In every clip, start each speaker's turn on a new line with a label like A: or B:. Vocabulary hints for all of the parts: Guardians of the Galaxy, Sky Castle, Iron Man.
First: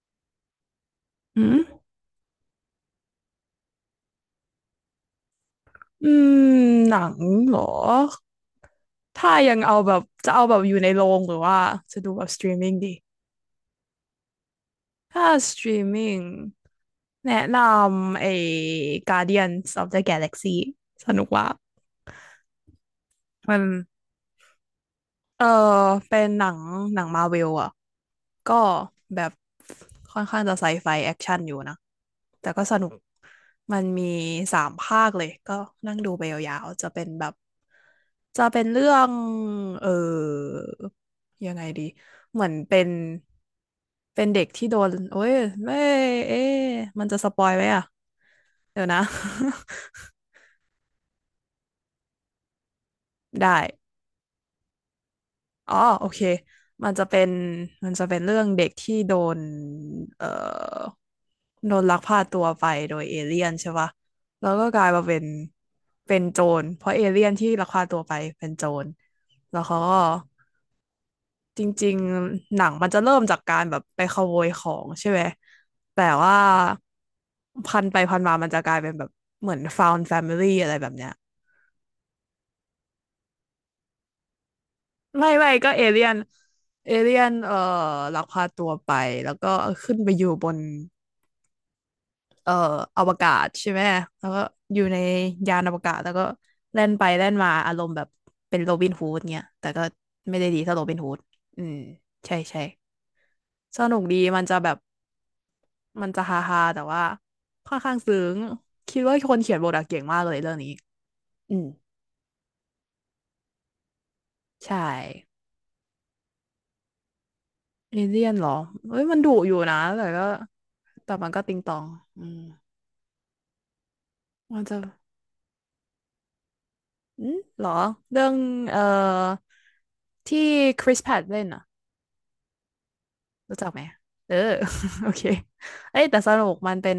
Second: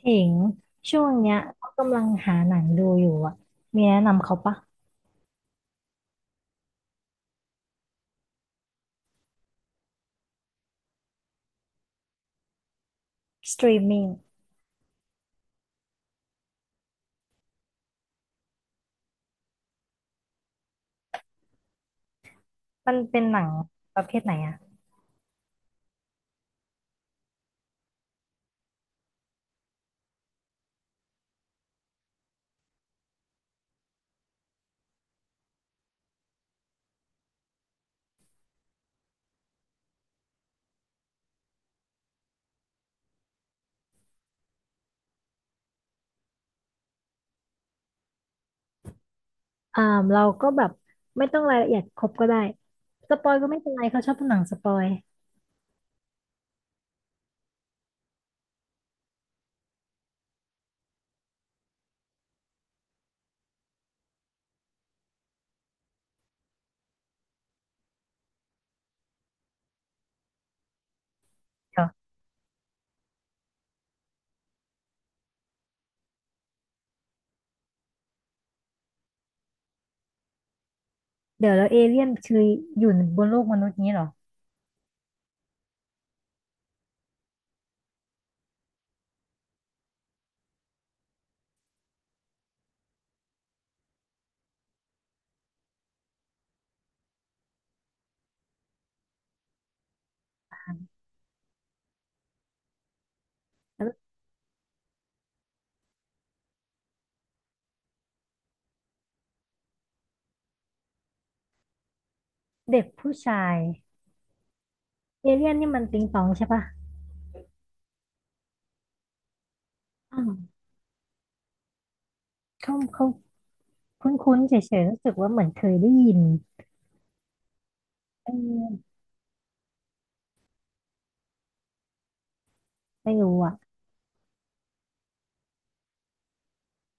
A: ถิงช่วงเนี้ย
B: อื
A: ก็
B: ม
A: กำลังหาหนังดูอยู่อ่ะมีแนะนำเขาปะ
B: อืมหนังเหรอ ถ้ายังเอาแบบจะเอาแบบอยู่ในโรงหรือว่าจะดูแบบสตรีมมิ่งดี
A: สตรีมมิ่ง
B: ถ้าสตรีมมิ่งแนะนำไอ้ Guardians of the Galaxy สนุกว่า
A: มันเป็นหนัง
B: มัน
A: ประเภทไหนอ่ะ
B: เออเป็นหนังหนังมาเวลอะ ก็แบบค่อนข้างจะไซไฟแอคชั่นอยู่นะแต่ก็สนุกมันมีสามภาคเลยก็นั่งดูไปยาวๆจะเป็นแบบจะเป็นเรื่องเออยังไงดีเหมือนเป็นเป็นเด็กที่โดนโอ้ยไม่เอ๊ะมันจะสปอยไหมอ่ะเดี๋ยวนะ
A: อ่าเราก็แบบไม่ต้องรายละเอียดครบก็ได้สปอยก็
B: ได้
A: ไม่เป็นไรเขาชอบดูหนังสปอย
B: อ๋อโอเคมันจะเป็นมันจะเป็นเรื่องเด็กที่โดนเอ่อโดนลักพาตัวไปโดยเอเลี่ยนใช่ปะแล้วก็กลายมาเป็นเป็นโจรเพราะเอเลี่ยนที่ลักพาตัวไปเป็นโจรแล้วเขาก็จ
A: เดี๋ยว
B: ริงๆหนังมันจะเริ่มจากการแบบไปขโมยของใช่ไหมแต่ว่าพันไปพันมามันจะกลายเป็นแบบเหมือน found family อะไรแบบเนี้ย
A: เดี๋ยวแล้วเอเลี่ยนคืออยู่บนโลกมนุษย์นี้เหรอ
B: ไม่ก็เอเลี่ยนเอเลี่ยนลักพาตัวไปแล้วก็ขึ้นไปอยู่บนเอ่ออวกาศใช่ไหมแล้วก็อยู่ในยานอวกาศแล้วก็แล่นไปแล่นมาอารมณ์แบบเป็นโรบินฮูดเนี่ยแต่ก็ไม่ได้ดีเท่าโรบินฮูดอืมใช่ใช่ส
A: แล้ว
B: นุกดีมันจะแบบมันจะฮาฮาแต่ว่าค่อนข้างซึ้งคิดว่าคนเขียนบทอะเก่งมากเลยเรื่องนี้อืม
A: เด็กผู้ชาย
B: ใช่
A: เอเลี่ยนนี่มันติงตองใช่ปะ
B: เอเลี่ยนเหรอเอ้ยมันดุอยู่นะแต่
A: อ้า
B: ก็
A: ว
B: แต่มันก็ติงตองอืม
A: เขาคุ้นๆเฉ
B: มันจะ
A: ยๆรู้สึกว่าเหมือนเคยได้ยิน
B: อืมหรอ เรื่อ
A: เอ
B: ง เอ่อ
A: อ
B: ที่คริสแพ t เล่นอ่ะ
A: ไม่รู้อ่ะ
B: รู้จักไหม เออ โอเคเอ้ยแต่สนุกมันเป็น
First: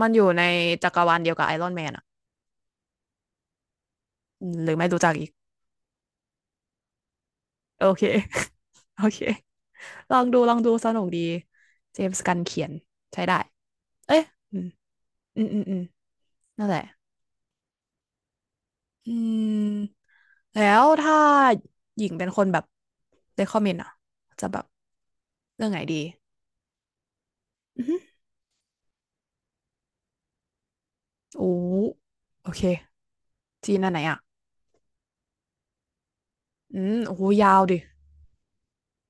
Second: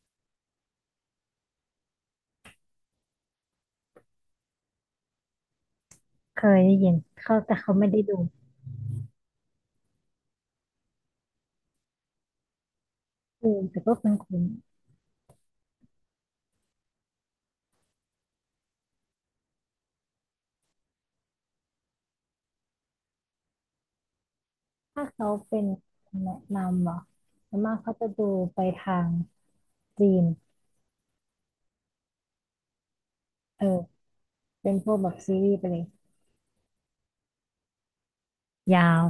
B: มันอยู่ในจักรวาลเดียวกับไอรอนแมนอ่ะอืมหรือไม่รู้จักอีก
A: เคยได้ยินเขาแต่เขา
B: โอ
A: ไม่ได้
B: เค
A: ดู
B: โอเค ลองดูลองดูสนุกดีเจมส์กันเขียนใช้ได้
A: เออแต่ก็ค
B: เอ้ย
A: ุ้น
B: อืม อืม อืม อืมนั่นแหละอืม แล้วถ้าหญิงเป็นคนแบบ recommend อ่ะจะแบบ
A: ถ้าเขาเป็
B: เรื่
A: น
B: องไหนดี
A: แนะนำเหรอส่วนมาก
B: อือ
A: เขา
B: ฮึ
A: จะดูไปทางจีน
B: โอ้โอเค
A: เออ
B: จีนอันไหนอ่ะ
A: เป็นพวกแบบซีรีส์ไปเลย
B: อืมโอ้โหยาวดิ
A: ยาว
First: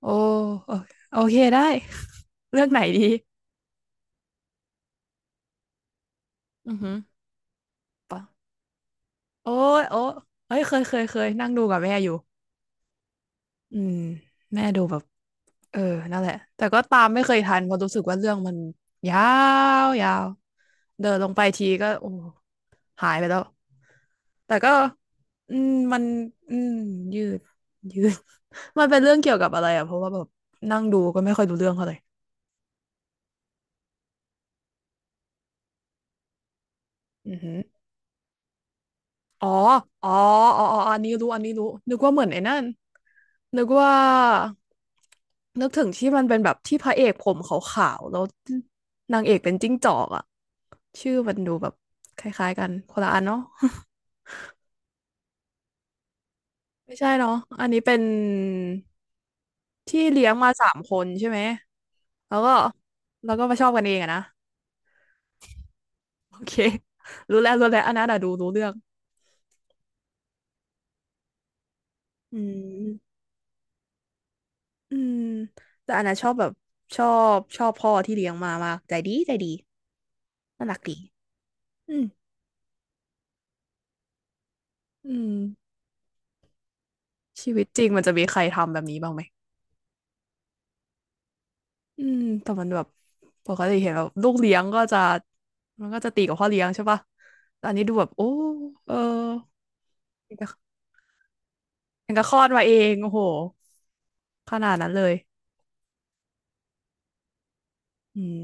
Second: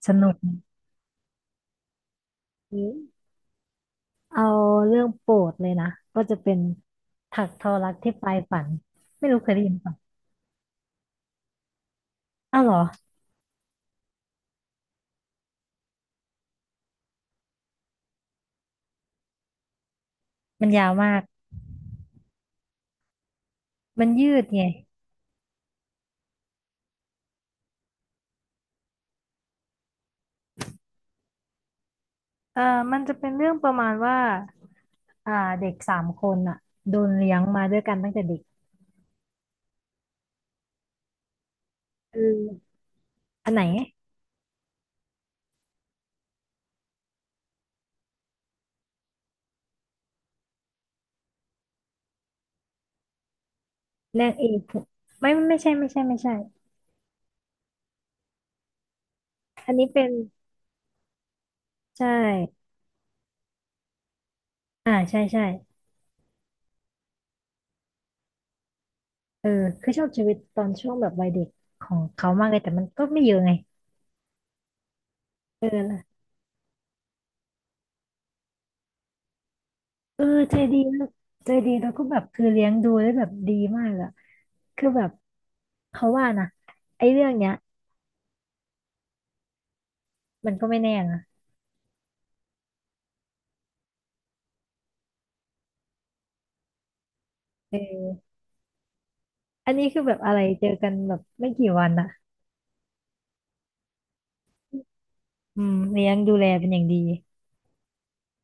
B: โอ้
A: สนุก
B: โอโอเคได้ เลือกไหนดี
A: เอาเรื่องโปรดเลยนะ ก็จะเป็น
B: อือหือ
A: ถักทอรักที่
B: ปะ
A: ปลายฝัน ไม่รู้เค
B: โอ้
A: ยได้ยิน
B: ย
A: เปล่ะ
B: โอ้เอ้ยเคยเคยเคยนั่งดูกับแม่อยู่
A: อ้าวเหรอ
B: อืมแม่ดูแบบเออนั่นแหละแต่ก็ตามไม่เคยทันเพราะรู้สึกว่าเรื่องมันยาวยาว
A: มันยาว
B: เดิ
A: มา
B: น
A: ก
B: ลงไปทีก็โอ้หายไปแล้ว
A: มันยืด
B: แต่
A: ไง
B: ก็ อืมมันอืมยืดยืด มันเป็นเรื่องเกี่ยวกับอะไรอ่ะเพราะว่าแบบนั่งดูก็ไม่ค่อยรู้เรื่องเท่าไหร่
A: เออมันจะเป็นเรื่องประมาณว่าอ่าเด็กสามคนอ่ะโดน
B: อื
A: เลี้ย
B: อ
A: ง
B: หือ
A: มาด้วยกันตั้งแต่เด็ก
B: อ๋ออ๋ออ๋ออันนี้รู้อันนี้รู้นึกว่า
A: คือ
B: เหมือนไอ้นั่น
A: อันไหน
B: นึกว่านึกถึงที่มันเป็นแบบที่พระเอกผมขาวๆแล้วนางเอกเป็นจิ้งจอกอะชื่อมันดูแบบคล้ายๆกันคนละอันเนาะ
A: เน่งเอกไม่ใช่
B: ไม่ใช่เนาะอันนี้เป็น
A: อันนี้
B: ที่
A: เป็น
B: เลี้ยงมาสามคนใช่ไหม
A: ใช่
B: แล้วก็แล้วก็มาชอบกันเองอะนะ
A: อ่าใช่ใช่
B: โอเค รู้แล้วรู้แล้วอันนั้นอะดูรู้เรื่อง
A: เออคือชอบชีวิตตอนช่วงแบบวัยเด็กของเขา
B: อื
A: มากเลยแต่มันก็
B: ม
A: ไม่เยอะไง
B: อืม
A: เออ
B: แต่อันนั้น
A: ละ
B: ชอบแบบชอบชอบพ่อที่เลี้ยงมามากใจดีใจดี
A: เออใจ
B: น่า
A: ดี
B: รักดี
A: นะใจดีแล้ว
B: อื
A: ก็
B: ม
A: แบบคือเลี้ยงดูได้แบบดีมากอะคือแบ
B: อื
A: บ
B: ม
A: เขาว่านะไอ้เรื่องเนี้
B: ชี
A: ย
B: วิตจริงมันจะมีใครทำแบบนี้บ้างไหม
A: มันก็ไม่แน่นะ
B: อืมแต่มันแบบปกติเห็นแบบลูกเลี้ยงก็จะ มันก็จะตีกับพ่อเลี้ยงใช่ปะแต่อันนี้ดูแบบ
A: เออ
B: โอ้เออ
A: อันนี้คือแบบอะ
B: ยัง
A: ไร
B: กั
A: เจอ
B: บ
A: กันแบบไม่กี่วันอะ
B: ยังกับคลอดมาเองโอ้โหขนาดนั้นเลย
A: อืมเลี้ยงดูแลเป็นอย่างดี
B: อืม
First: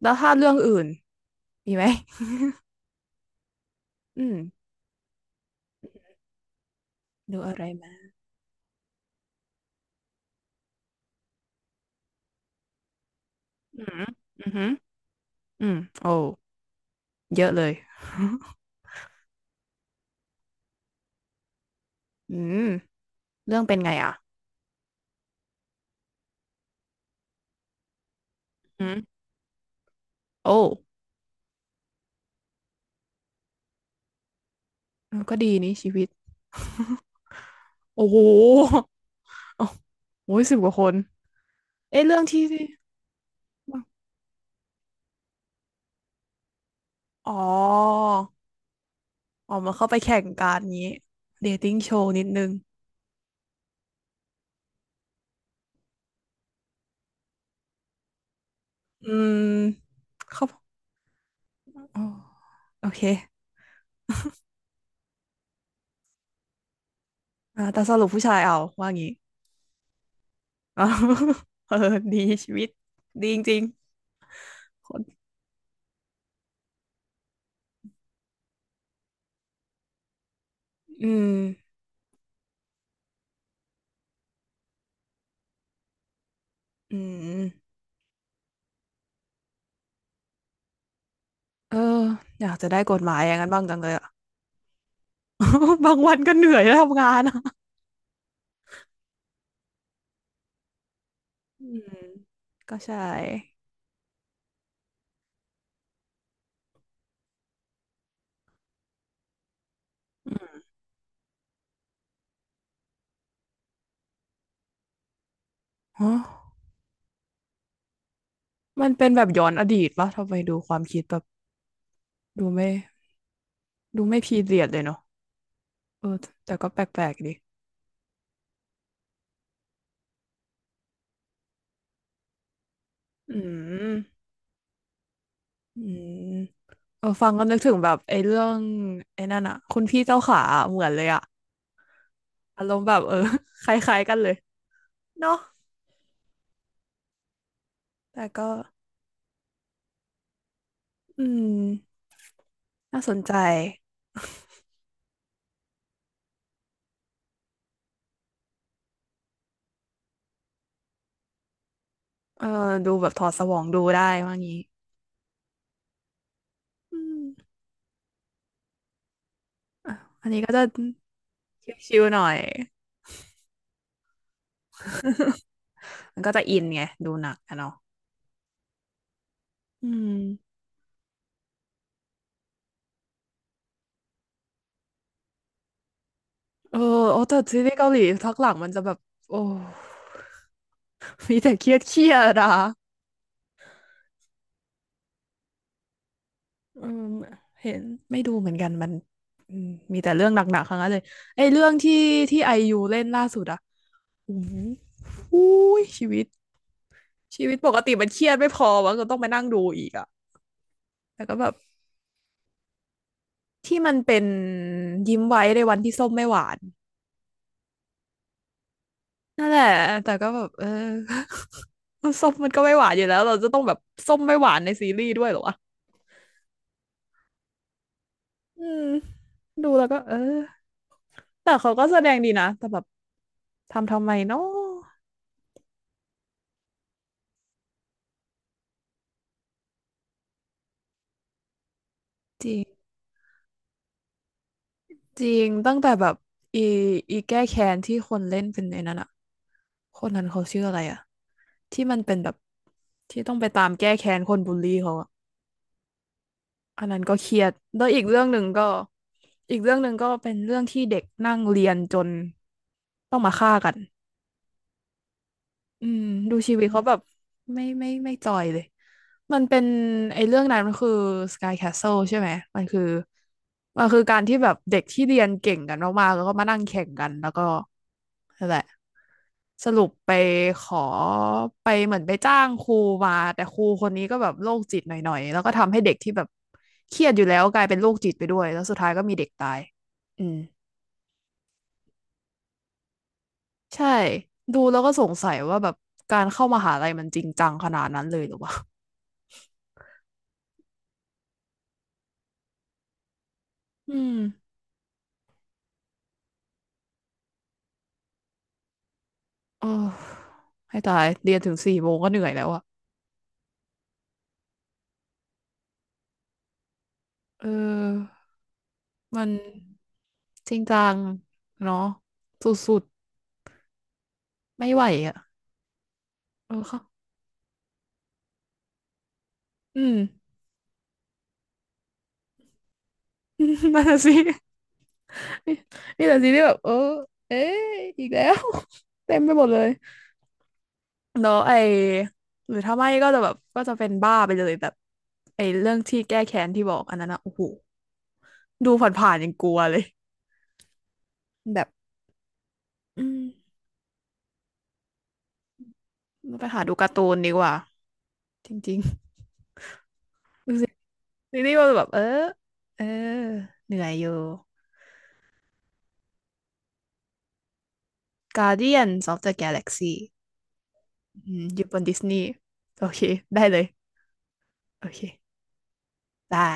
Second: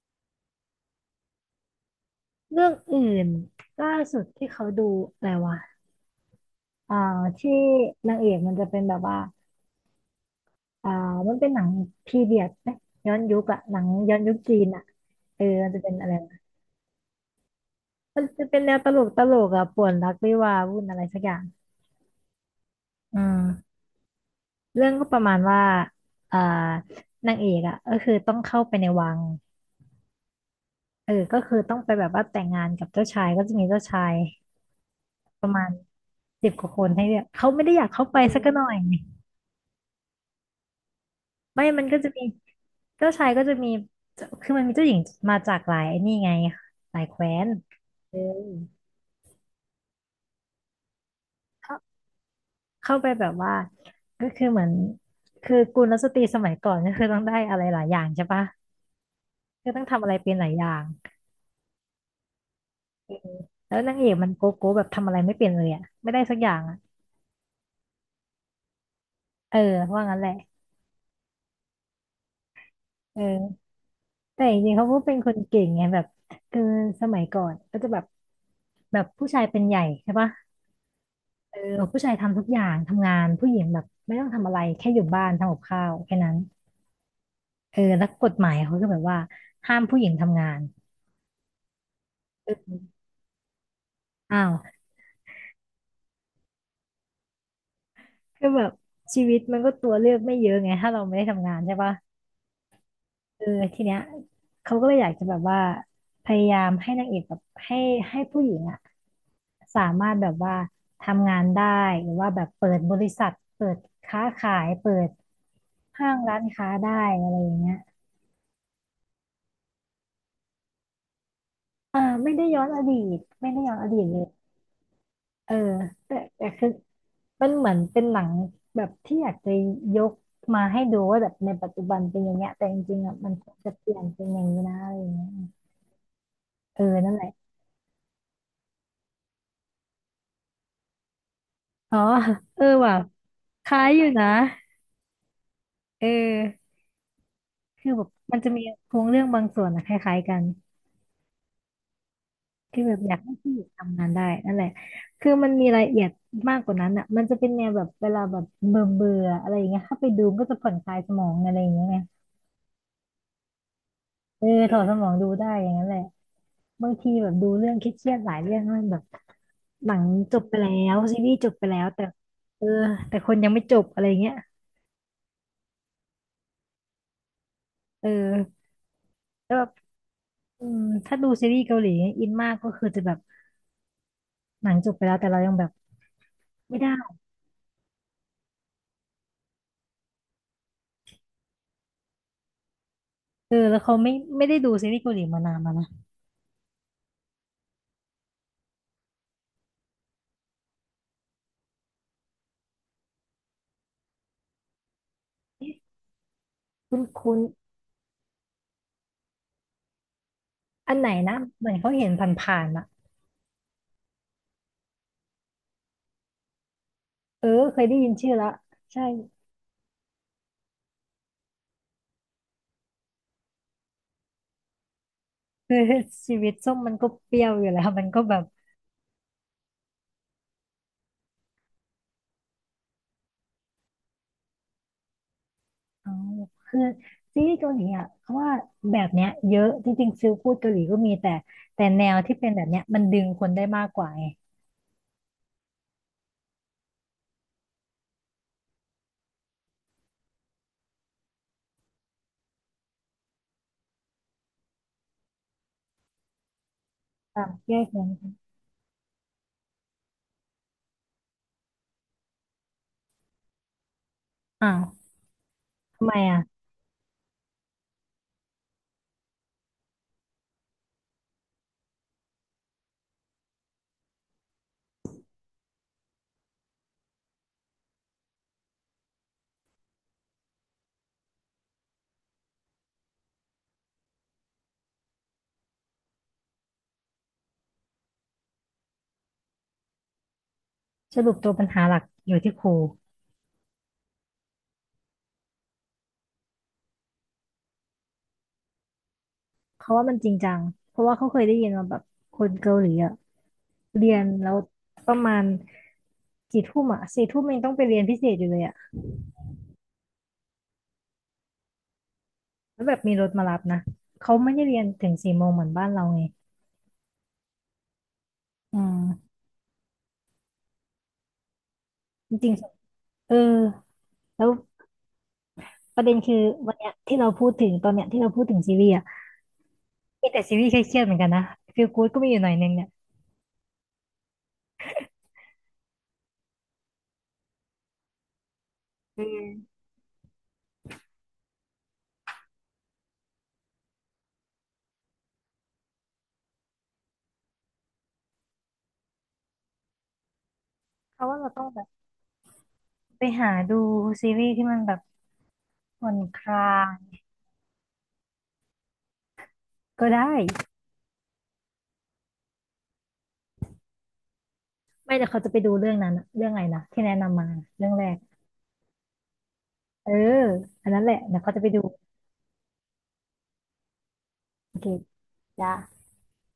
B: แล้วถ้าเรื่องอื่น มีไหม
A: เรื่องอื่นล่าสุ
B: อื
A: ด
B: ม
A: ที่เขาดูอะไรวะอ่า
B: ดู
A: ที่
B: อะไรมา
A: นางเอกมันจะเป็นแบบว่า อ่ามันเป็นหนังพีเรียดไหมย้อนยุคอะหนั
B: อื
A: ง
B: ม
A: ย้อนยุค
B: อือ
A: จี
B: หื
A: น
B: อ
A: อะเออ
B: อื
A: มัน
B: ม
A: จะเป็นอะ
B: โอ้
A: ไรนะ
B: เยอะเลย
A: มันจะเป็นแนวตลกอะป่วนรักวิวาห์วุ่นอะไรสักอย่าง
B: อืม
A: อื
B: เรื่อง
A: ม
B: เป็นไงอ่ะ
A: เรื่องก็ประมาณว่าอ่านางเอกอะก็คือต้องเข้าไป
B: อื
A: ในวัง
B: มโอ้
A: เออก็คือต้องไปแบบว่าแต่งงานกับเจ้าชายก็จะมีเจ้าชาย
B: ก็
A: ประ
B: ดี
A: มาณ
B: นี่ชีวิต
A: สิบกว่าคนให้เลือกเขาไม่ได้อยากเข้า
B: โอ้โห
A: ไปสักหน่อย
B: โอ้ยสิบกว่าคน
A: ไม่มัน
B: เอ้
A: ก็
B: ย
A: จะ
B: เรื่อ
A: มี
B: งที่
A: เจ้าชายก็จะมีคือมันมีเจ้าหญิงมาจากหลายไอ้นี่ไงหลายแคว้
B: อ๋อ
A: นเออ
B: อ๋อมันเข้าไปแข่งการนี้เดทติ้งโชว์นิดนึง
A: เข้าไปแบบว่าก็คือเหมือนคือกุลสตรีสมัยก่อนก็คือต้องได้อะไรหลายอย่างใช่ปะ
B: อืม
A: ก็ต้องทำอะไรเป็นห
B: เขา
A: ลายอย่าง
B: อ๋อโอเค
A: แล้วนางเอกมันโกโก้แบบทำอะไรไม่เป็นเลยอะไม่ได้สักอย่างอะ
B: อ่าแต่สรุปผู้ชายเอาว่างี้
A: เออว่างั้นแหละ
B: อ๋อเออดีชีวิต
A: เ
B: ดีจริง
A: ออแต่จริงๆเขา
B: ๆค
A: ก็
B: น
A: เป็นคนเก่งไงแบบคือสมัยก่อนก็จะแบบแบบผู้ชายเป็นใหญ่ใช่ปะ
B: อืม
A: เออผู้ชายทำทุกอย่างทำงานผู้หญิงแบบไม่ต้องทำอะไรแค่อยู่บ้านทำกับข้าวแค่นั้น
B: อืม
A: เออแล้วกฎหมายเขาก็แบบว่าห้ามผู้หญิงทำงาน
B: เอออยากจะได้กฎหมายอย่างนั้นบ้างจังเลยอะ
A: อ้าว
B: บางวันก็เหนื่อยแล้วทำงานอะ
A: คือแบบชีวิตมันก็ตัวเลือกไม่เยอะไงถ้าเราไม่ได้ทำงาน
B: อื
A: ใช่ปะ
B: มก็ใช่
A: เออทีเนี้ยเขาก็เลยอยากจะแบบว่าพยายามให้นางเอกแบบให้ให้ผู้หญิงอะสามารถแบ
B: อื
A: บว่า
B: ม
A: ทำงานได้หรือว่าแบบเปิดบริษัทเปิดค้าขายเปิดห้า
B: ฮะ
A: งร้านค้าได้อะไรอย่างเงี้ย
B: มันเป็นแบบย้อนอดีตปะทำไมดูความคิดแบบ
A: ไม่ได้
B: ดู
A: ย้อ
B: ไม่
A: นอดีตไม่ได้ย้อนอดี
B: ดู
A: ตเล
B: ไม่
A: ย
B: พีเรียดเลยเนาะ
A: เออ
B: เอ
A: แต่
B: อ
A: แต่
B: แต่
A: คื
B: ก็
A: อ
B: แปลกๆดี
A: มันเหมือนเป็นหนังแบบที่อยากจะยกมาให้ดูว่าแบบในปัจจุบันเป็นอย่างเงี้ยแต่จริงๆอ่ะมัน
B: อื
A: ควรจะเป
B: ม
A: ลี่ยนเป็นอย่างนี้นะอะไรอย่างเงี้ย
B: อืม
A: เออ
B: เออ
A: นั่นแห
B: ฟั
A: ละ
B: งก็นึกถึงแบบไอ้เรื่องไอ้นั่นอะคุณพี่เจ้าขาอะเหมือนเลยอะ
A: อ๋อเอ
B: อา
A: อ
B: รมณ์แบ
A: ว่ะ
B: บเออ
A: ค
B: ค
A: ล้าย
B: ล้า
A: อ
B: ย
A: ยู่
B: ๆกัน
A: นะ
B: เลยเนาะ
A: เออคือแบบ
B: แต่
A: มัน
B: ก็
A: จะมีโครงเรื่องบางส่วนอะคล้ายๆกัน
B: อืม
A: คือแบบ
B: น่า
A: อ
B: ส
A: ยาก
B: น
A: ให้
B: ใจ
A: ผู้หญิงทำงานได้นั่นแหละคือมันมีรายละเอียดมากกว่านั้นอ่ะมันจะเป็นแนวแบบเวลาแบบเบื่อเบื่ออะไรอย่างเงี้ยเข้าไปดูก็จะผ่อนคลายสมองอะไรอย่างเงี้ยไง
B: เออดูแบบถอดสมองดูได้ว่า
A: เออ
B: งี้
A: ถอดสมองดูได้อย่างนั้นแหละ บาง
B: อื
A: ที
B: ม
A: แบบดูเรื่องเครียดๆหลายเรื่องมันแบบห
B: อ่ะ
A: นัง
B: อัน
A: จ
B: นี้
A: บ
B: ก็
A: ไป
B: จะ
A: แล้วซีรีส์จบไปแล้ว
B: ชิ
A: แต่
B: วๆหน่อย
A: เออแต่คนยังไม่จบอะไรเงี้ย
B: มันก็จะอินไงดูหนักอะเนาะ
A: เออแล้วแบบ
B: อืม
A: อืมถ้าดูซีรีส์เกาหลีอินมากก็คือจะแบบหนังจบไปแล้วแต่เรายังแบบ
B: เอ
A: ไม่
B: อ
A: ได้
B: โอ้แต่ซีรีส์เกาหลีทักหลังมันจะแบบโอ้ มีแต่เครียดเครียดอะ
A: เออแล้วเขาไม่ได้ดูซีรีส์เกาหลีมานานแล้วนะ
B: เออเห็นไม่ดูเหมือนกันมันอืมมีแต่เรื่องหนักๆทั้งนั้นเลยไอ้เรื่องที่ไอยูเล่นล่าสุดอะอู้หูอุ้ยชีวิต
A: คุณ
B: ชีวิตปกติมันเครียดไม่พอวะก็ต้องไปนั่งดูอีกอะ
A: อันไหน
B: แต่ก็
A: นะ
B: แบบ
A: เหมือนเขาเห็นผ่านๆอ่ะ
B: ที่มันเป็นยิ้มไว้ในวันที่ส้มไม่หวาน
A: เออเคยได้ยินชื่อแล้วใช่
B: นั่นแหละแต่ก็แบบเออ ส้มมันก็ไม่หวานอยู่แล้วเราจะต้องแบบส้มไม่หวานในซีรีส์ด้วยเหรอวะ
A: คือชีวิตส้มมันก็เปรี้ยวอยู่แล้วมันก็แบบ
B: อืมดูแล้วก็เออแต่เขาก็แสดงดีนะแต่แบบทำไมเนาะ
A: อ๋อคือซีรีส์เกาหลีอ่ะเพราะว่าแบบเนี้ยเยอะจริงๆซิลพูดเกาหลีก็มีแต่แต่แนวที่
B: จ
A: เป็น
B: ริ
A: แบ
B: ง
A: บเนี้ยมันดึงคนได้มากกว่าไง
B: จริงตั้งแต่แบบอีอีแก้แค้นที่คนเล่นเป็นในนั้นอะคนนั้นเขาชื่ออะไรอะที่มันเป็นแบบที่ต้องไปตามแก้แค้นคนบูลลี่เขาอะอันนั้นก็เครี
A: ตา
B: ย
A: ม
B: ด
A: แย
B: แล้
A: ก
B: วอี
A: นั้
B: ก
A: น
B: เรื่องหนึ่งก็อีกเรื่องหนึ่งก็เป็นเรื่องที่เด็กนั่งเรียนจนต้องมาฆ่ากัน
A: อ้าว
B: อืม
A: ทำไม
B: ดู
A: อ่ะ
B: ชีวิตเขาแบบไม่จอยเลยมันเป็นไอ้เรื่องนั้นมันคือ Sky Castle ใช่ไหมมันคือมันคือการที่แบบเด็กที่เรียนเก่งกันมากๆแล้วก็มานั่งแข่งกันแล้วก็นั่นแหละสรุปไปขอไปเหมือนไปจ้างครูมาแต่ครูคนนี้ก็แบบโรคจิตหน่อยๆแล้วก็ทำให้เด็กที่แบบเครียดอยู่แล้วกลายเป็นโรคจิตไปด้วยแล้วสุดท้ายก็มีเด็กตายอืม
A: สรุปตัวปัญหาหลักอยู่ที่ครู
B: ใช่ดูแล้วก็สงสัยว่าแบบการเข้ามหาลัยมันจริงจังขนาดนั้นเลยหรือวะ
A: เขาว่ามันจริงจังเพราะว่าเขาเคยได้ยินมาแบบคนเกาหลีอ่ะ
B: อื
A: เรี
B: ม
A: ยนแล้วประมาณกี่ทุ่มอ่ะสี่ทุ่มยังต้องไปเรียนพิเศษอยู่เลยอ่ะ
B: โอ้ให้ตายเรียนถึง4 โมงก็เหนื่อยแล้วอะ
A: แล้วแบบมีรถมารับนะเขาไม่ได้เรียนถึงสี่โมงเหมือนบ้านเราไง
B: เออ
A: อื
B: มั
A: ม
B: นจริงจังเนาะ
A: จ
B: ส
A: ริง
B: ุด
A: ๆเออแล้ว
B: ๆไม่ไหวอะ
A: ประเด็นคือ
B: เออ
A: วัน
B: ค่ะ
A: เนี้ยที่เราพูดถึงตอนเนี้ยที่เราพูดถึงซีรีส์อ่ะ
B: อืม
A: มีแต่ซีรีส์เครียดๆเหมือนกันนะฟีลกู๊ดก็มีอยู่หน่อยนึงเนี่ย
B: นั่นน่ะสินี่แหละสิที่แบบเออเอ๊ะอีกแล้ว เต็
A: อื
B: มไปหมดเลย
A: ม
B: แล้วไอหรือถ้าไม่ก็จะแบบก็จะเป็นบ้าไปเลยแบบไอเรื่องที่แก้แค้นที่บอกอันนั้นอะโอ้โหดูผ่านๆยังกลัวเลย
A: เพราะว่าเรา
B: แบ
A: ต้อง
B: บ
A: แบบ
B: อืม
A: ไปหาดูซีรีส์ที่มันแบบผ่อนค
B: ไปหา
A: ลา
B: ดูการ์ตูน
A: ย
B: ดีกว่าจริง
A: ก็ได้
B: ๆดู ซีรีส์มันแบบเออเออเหนื่อยอยู่
A: ไม่แต่เขาจะไปดูเรื่องนั้นอะเรื่องอะไรนะที่แนะนำมาเรื่องแรก
B: Guardians of the
A: เออ
B: Galaxy
A: อันนั้นแหละ
B: อื
A: เดี๋ยว
B: ม
A: เขา
B: อ
A: จะ
B: ยู่
A: ไป
B: บ
A: ดู
B: นดิสนีย์โอเคได้เลย
A: โอเค
B: โอเค
A: จ้ะ
B: ได้